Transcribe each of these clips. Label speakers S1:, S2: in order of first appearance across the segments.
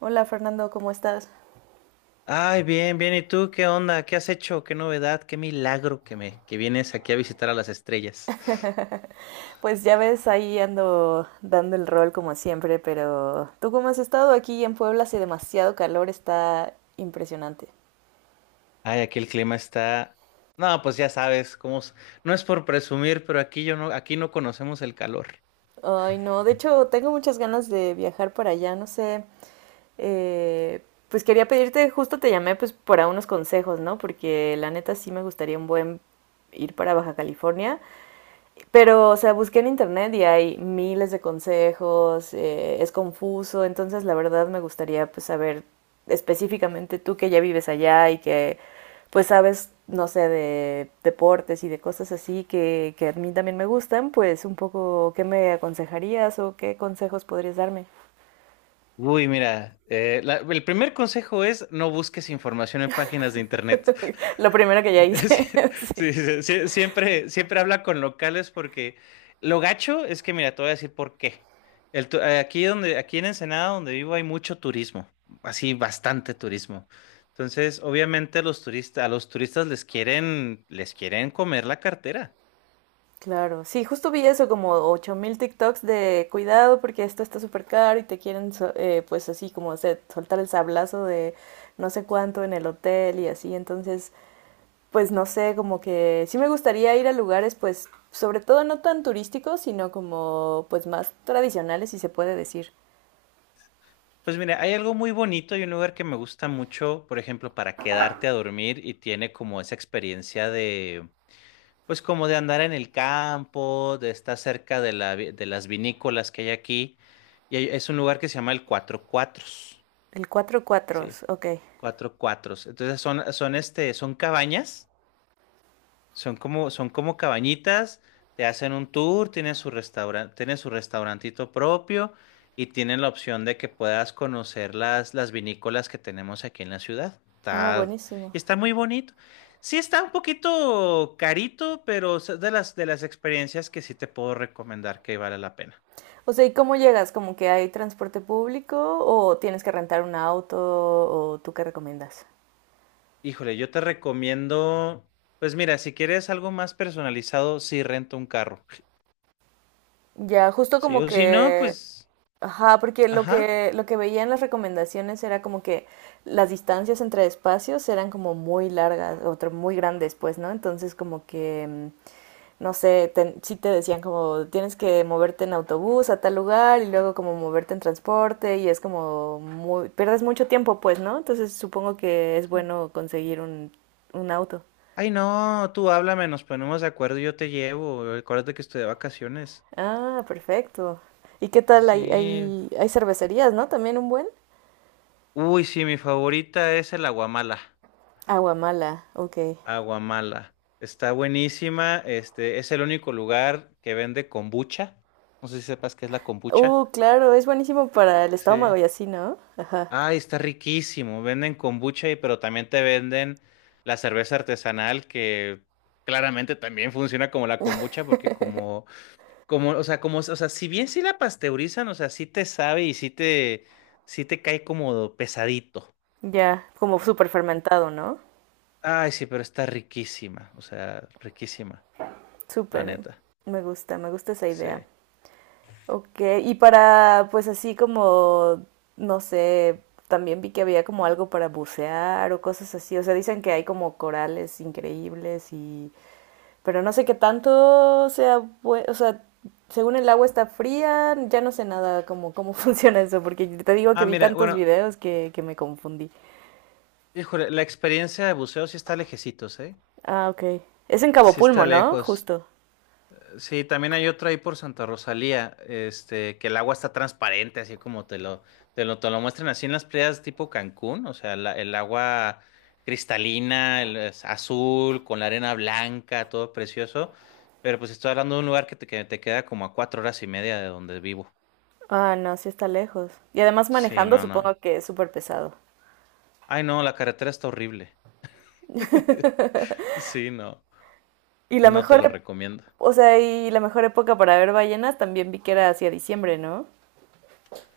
S1: Hola Fernando, ¿cómo estás?
S2: Ay, bien, bien. ¿Y tú qué onda? ¿Qué has hecho? ¿Qué novedad? ¿Qué milagro que vienes aquí a visitar a las estrellas?
S1: Pues ya ves, ahí ando dando el rol como siempre, pero ¿tú cómo has estado aquí en Puebla? Hace demasiado calor, está impresionante.
S2: Ay, aquí el clima está. No, pues ya sabes cómo. No es por presumir, pero aquí yo no, aquí no conocemos el calor.
S1: Ay, no, de hecho tengo muchas ganas de viajar para allá, no sé. Eh, pues quería pedirte, justo te llamé pues para unos consejos, ¿no? Porque la neta sí me gustaría un buen ir para Baja California. Pero, o sea, busqué en internet y hay miles de consejos, es confuso, entonces la verdad me gustaría pues saber específicamente tú que ya vives allá y que pues sabes, no sé, de deportes y de cosas así que a mí también me gustan, pues un poco qué me aconsejarías o qué consejos podrías darme.
S2: Uy, mira, el primer consejo es no busques información en páginas de internet.
S1: Lo primero que ya
S2: Sí,
S1: hice, sí.
S2: sí, siempre habla con locales porque lo gacho es que, mira, te voy a decir por qué. Aquí donde, aquí en Ensenada, donde vivo, hay mucho turismo, así bastante turismo. Entonces, obviamente, a los turistas les quieren comer la cartera.
S1: Claro, sí, justo vi eso como 8,000 TikToks de cuidado porque esto está súper caro y te quieren pues así como soltar el sablazo de no sé cuánto en el hotel y así, entonces pues no sé, como que sí me gustaría ir a lugares pues sobre todo no tan turísticos, sino como pues más tradicionales si se puede decir.
S2: Pues mira, hay algo muy bonito y un lugar que me gusta mucho, por ejemplo, para quedarte a dormir y tiene como esa experiencia. Pues como de andar en el campo, de estar cerca de de las vinícolas que hay aquí. Es un lugar que se llama el Cuatro Cuatros,
S1: El cuatro
S2: ¿sí?
S1: cuatros, ok.
S2: Cuatro Cuatros. Entonces son cabañas. Son como cabañitas, te hacen un tour, tienen su restaurante, tienen su restaurantito propio y tienen la opción de que puedas conocer las vinícolas que tenemos aquí en la ciudad.
S1: Ah,
S2: Está,
S1: buenísimo.
S2: y está muy bonito. Sí está un poquito carito, pero es de de las experiencias que sí te puedo recomendar que vale la pena.
S1: O sea, ¿y cómo llegas? ¿Como que hay transporte público o tienes que rentar un auto o tú qué recomiendas?
S2: Híjole, yo te recomiendo, pues mira, si quieres algo más personalizado, sí rento un carro.
S1: Ya, justo
S2: Sí,
S1: como
S2: o si no,
S1: que,
S2: pues,
S1: ajá, porque lo
S2: ajá.
S1: que, lo que veía en las recomendaciones era como que las distancias entre espacios eran como muy largas, otro muy grandes, pues, ¿no? Entonces como que, no sé, sí te decían como tienes que moverte en autobús a tal lugar y luego como moverte en transporte y es como muy, pierdes mucho tiempo, pues, ¿no? Entonces supongo que es bueno conseguir un auto.
S2: Ay, no, tú háblame, nos ponemos de acuerdo y yo te llevo. Acuérdate que estoy de vacaciones.
S1: Ah, perfecto. ¿Y qué tal? Hay,
S2: Sí.
S1: hay, hay cervecerías, ¿no? También un buen.
S2: Uy, sí, mi favorita es el Aguamala.
S1: Aguamala, ok.
S2: Aguamala. Está buenísima. Este es el único lugar que vende kombucha. No sé si sepas qué es la kombucha.
S1: Claro, es buenísimo para el estómago
S2: Sí.
S1: y así, ¿no? Ajá.
S2: Ay, está riquísimo. Venden kombucha y pero también te venden la cerveza artesanal que claramente también funciona como la kombucha porque como. Como, o sea, si bien sí la pasteurizan, o sea, sí te sabe sí te cae como pesadito.
S1: Ya, como súper fermentado, ¿no?
S2: Ay, sí, pero está riquísima, o sea, riquísima, la
S1: Súper, eh.
S2: neta.
S1: Me gusta esa idea.
S2: Sí.
S1: Ok, y para, pues así como, no sé, también vi que había como algo para bucear o cosas así. O sea, dicen que hay como corales increíbles y pero no sé qué tanto sea, o sea, según el agua está fría, ya no sé nada cómo, cómo funciona eso, porque te digo que
S2: Ah,
S1: vi
S2: mira,
S1: tantos
S2: bueno,
S1: videos que me confundí.
S2: híjole, la experiencia de buceo sí está lejecitos, ¿eh?
S1: Ah, ok. Es en Cabo
S2: Sí está
S1: Pulmo, ¿no?
S2: lejos.
S1: Justo.
S2: Sí, también hay otra ahí por Santa Rosalía, este, que el agua está transparente, así como te lo muestran así en las playas tipo Cancún, o sea, el agua cristalina, el, es azul, con la arena blanca, todo precioso, pero pues estoy hablando de un lugar que te queda como a 4 horas y media de donde vivo.
S1: Ah, no, sí está lejos. Y además
S2: Sí,
S1: manejando
S2: no,
S1: supongo
S2: no.
S1: que es súper pesado.
S2: Ay, no, la carretera está horrible. Sí, no,
S1: Y la
S2: no te
S1: mejor,
S2: lo
S1: ep-
S2: recomiendo.
S1: o sea, y la mejor época para ver ballenas también vi que era hacia diciembre, ¿no?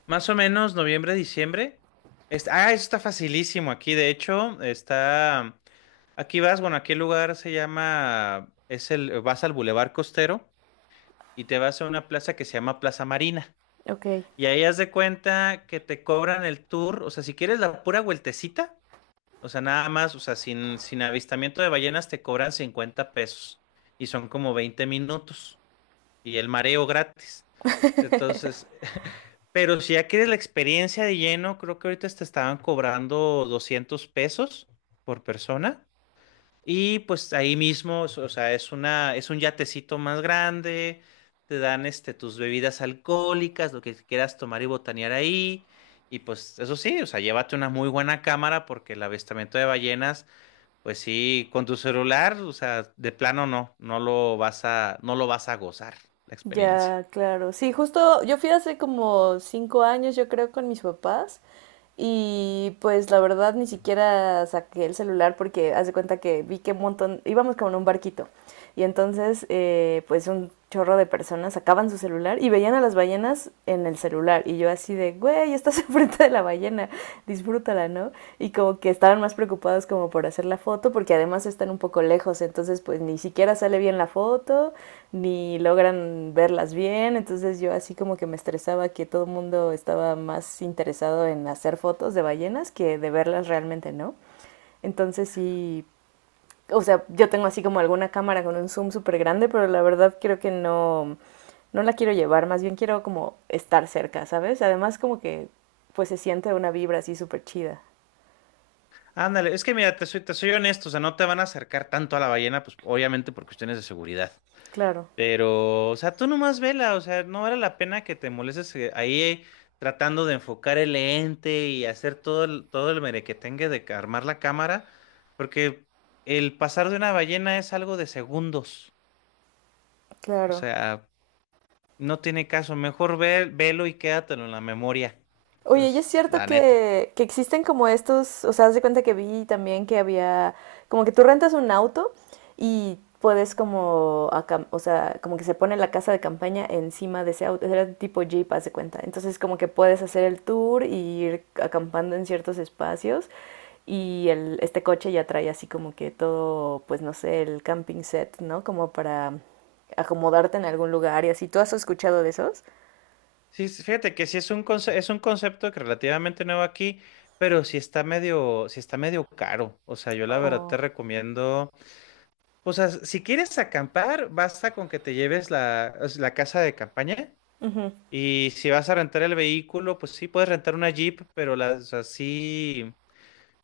S2: Más o menos noviembre, diciembre. Eso está facilísimo aquí, de hecho, está. Aquí vas, bueno, aquí el lugar se llama, vas al Boulevard Costero y te vas a una plaza que se llama Plaza Marina.
S1: Ok.
S2: Y ahí haz de cuenta que te cobran el tour, o sea, si quieres la pura vueltecita, o sea, nada más, o sea, sin avistamiento de ballenas te cobran $50 y son como 20 minutos y el mareo gratis. Entonces, pero si ya quieres la experiencia de lleno, creo que ahorita te estaban cobrando $200 por persona. Y pues ahí mismo, so, o sea, es un yatecito más grande, te dan este, tus bebidas alcohólicas, lo que quieras tomar y botanear ahí. Y pues eso sí, o sea, llévate una muy buena cámara porque el avistamiento de ballenas, pues sí, con tu celular, o sea, de plano no, no lo vas a gozar la experiencia.
S1: Ya, claro. Sí, justo yo fui hace como 5 años, yo creo, con mis papás. Y pues la verdad ni siquiera saqué el celular porque haz de cuenta que vi que un montón, íbamos como en un barquito. Y entonces pues un chorro de personas sacaban su celular y veían a las ballenas en el celular. Y yo así de, güey, estás enfrente de la ballena, disfrútala, ¿no? Y como que estaban más preocupados como por hacer la foto porque además están un poco lejos, entonces pues ni siquiera sale bien la foto, ni logran verlas bien, entonces yo así como que me estresaba que todo el mundo estaba más interesado en hacer fotos de ballenas que de verlas realmente, ¿no? Entonces sí, o sea, yo tengo así como alguna cámara con un zoom súper grande, pero la verdad creo que no, no la quiero llevar, más bien quiero como estar cerca, ¿sabes? Además como que pues se siente una vibra así súper chida.
S2: Ándale, es que mira, te soy honesto, o sea, no te van a acercar tanto a la ballena, pues obviamente por cuestiones de seguridad.
S1: Claro.
S2: Pero, o sea, tú nomás vela, o sea, no vale la pena que te molestes ahí tratando de enfocar el lente y hacer todo el merequetengue de armar la cámara, porque el pasar de una ballena es algo de segundos, o
S1: Claro.
S2: sea, no tiene caso, mejor ve, velo y quédatelo en la memoria, o sea,
S1: Oye, y es
S2: es
S1: cierto
S2: la neta.
S1: que existen como estos, o sea, haz de cuenta que vi también que había, como que tú rentas un auto y puedes como, o sea, como que se pone la casa de campaña encima de ese auto, era tipo Jeep, haz de cuenta. Entonces como que puedes hacer el tour y ir acampando en ciertos espacios y el, este coche ya trae así como que todo, pues no sé, el camping set, ¿no? Como para acomodarte en algún lugar y así. ¿Tú has escuchado de esos?
S2: Sí, sí, fíjate que sí es un es un concepto que relativamente nuevo aquí, pero sí está medio caro, o sea, yo la verdad te
S1: Oh.
S2: recomiendo. Pues si quieres acampar, basta con que te lleves la, o sea, la casa de campaña.
S1: Ujú.
S2: Y si vas a rentar el vehículo, pues sí puedes rentar una Jeep, pero las así,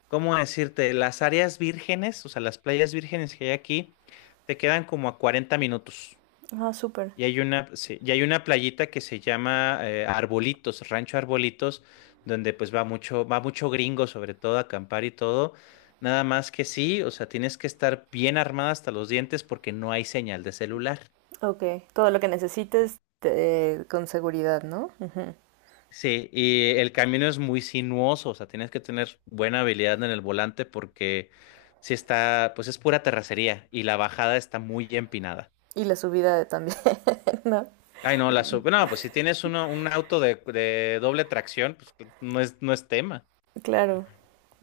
S2: ¿cómo decirte? Las áreas vírgenes, o sea, las playas vírgenes que hay aquí, te quedan como a 40 minutos.
S1: Ah, súper.
S2: Y hay una, sí, y hay una playita que se llama Arbolitos, Rancho Arbolitos, donde pues va mucho gringo, sobre todo a acampar y todo. Nada más que sí, o sea, tienes que estar bien armada hasta los dientes porque no hay señal de celular.
S1: Ok. Todo lo que necesites con seguridad, ¿no? Ujú.
S2: Sí, y el camino es muy sinuoso, o sea, tienes que tener buena habilidad en el volante porque si está, pues es pura terracería y la bajada está muy empinada.
S1: Y la subida también, ¿no?
S2: Ay, no, la sub, no, pues si tienes uno, un auto de doble tracción, pues no es, no es tema.
S1: Claro.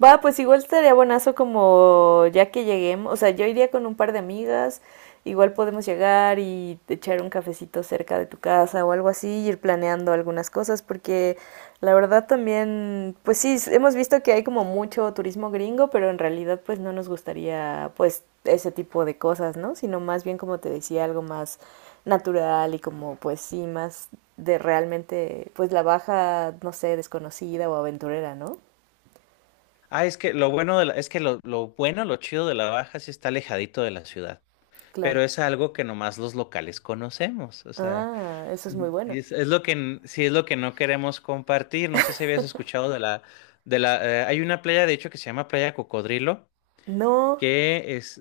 S1: Va, pues igual estaría buenazo como ya que lleguemos, o sea, yo iría con un par de amigas, igual podemos llegar y echar un cafecito cerca de tu casa o algo así, ir planeando algunas cosas, porque la verdad también, pues sí, hemos visto que hay como mucho turismo gringo, pero en realidad pues no nos gustaría pues ese tipo de cosas, ¿no? Sino más bien como te decía, algo más natural y como pues sí, más de realmente pues la baja, no sé, desconocida o aventurera, ¿no?
S2: Ah, es que lo bueno de es que lo bueno, lo chido de la Baja sí está alejadito de la ciudad,
S1: Claro.
S2: pero es algo que nomás los locales conocemos, o sea,
S1: Ah, eso es
S2: mm.
S1: muy
S2: Y
S1: bueno.
S2: es lo que sí es lo que no queremos compartir. No sé si habías escuchado de la hay una playa de hecho que se llama Playa Cocodrilo,
S1: No.
S2: que es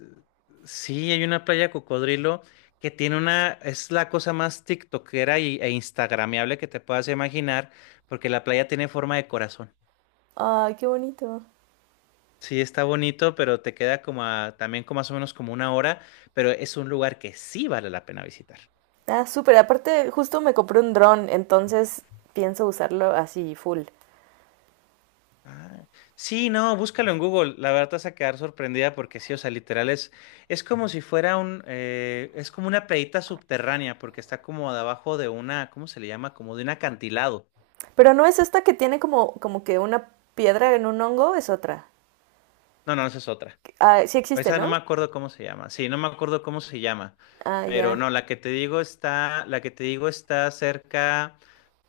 S2: sí, hay una playa Cocodrilo que tiene una es la cosa más tiktokera y, e instagrameable que te puedas imaginar, porque la playa tiene forma de corazón.
S1: Ay, qué bonito.
S2: Sí, está bonito, pero te queda como también como más o menos como 1 hora, pero es un lugar que sí vale la pena visitar.
S1: Ah, súper. Aparte, justo me compré un dron, entonces pienso usarlo así, full.
S2: Ah, sí, no, búscalo en Google. La verdad te vas a quedar sorprendida porque sí, o sea, literal es como si fuera es como una playita subterránea porque está como debajo de una, ¿cómo se le llama? Como de un acantilado.
S1: Pero no es esta que tiene como, como que una piedra en un hongo, es otra.
S2: No, no, esa es otra.
S1: Ah, sí existe,
S2: Esa no me
S1: ¿no?
S2: acuerdo cómo se llama. Sí, no me acuerdo cómo se llama.
S1: Ah,
S2: Pero no,
S1: ya.
S2: la que te digo está, la que te digo está cerca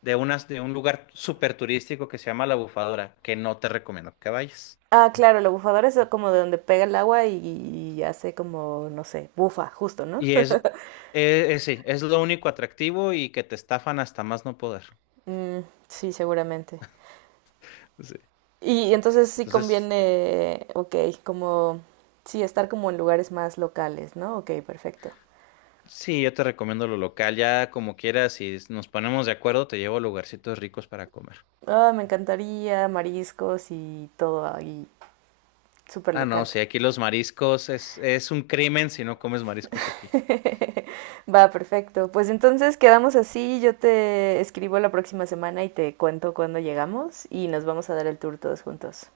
S2: de un lugar súper turístico que se llama La Bufadora, que no te recomiendo que vayas.
S1: Ah, claro, la bufadora es como de donde pega el agua y hace como, no sé, bufa, justo, ¿no?
S2: Y es, sí, es lo único atractivo y que te estafan hasta más no poder.
S1: Mm, sí, seguramente.
S2: Sí.
S1: Y entonces sí
S2: Entonces,
S1: conviene, ok, como, sí, estar como en lugares más locales, ¿no? Ok, perfecto.
S2: sí, yo te recomiendo lo local, ya como quieras, si nos ponemos de acuerdo, te llevo a lugarcitos ricos para comer.
S1: Ah, oh, me encantaría mariscos y todo ahí súper
S2: Ah, no,
S1: local.
S2: sí, aquí los mariscos es un crimen si no comes mariscos aquí.
S1: Va, perfecto. Pues entonces quedamos así, yo te escribo la próxima semana y te cuento cuándo llegamos y nos vamos a dar el tour todos juntos.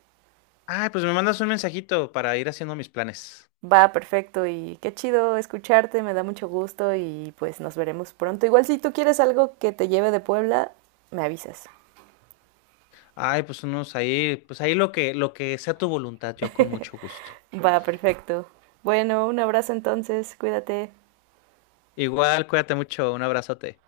S2: Ah, pues me mandas un mensajito para ir haciendo mis planes.
S1: Va, perfecto y qué chido escucharte, me da mucho gusto y pues nos veremos pronto. Igual si tú quieres algo que te lleve de Puebla, me avisas.
S2: Ay, pues unos ahí, pues ahí lo que sea tu voluntad, yo con mucho gusto.
S1: Va, perfecto. Bueno, un abrazo entonces, cuídate.
S2: Igual, cuídate mucho, un abrazote.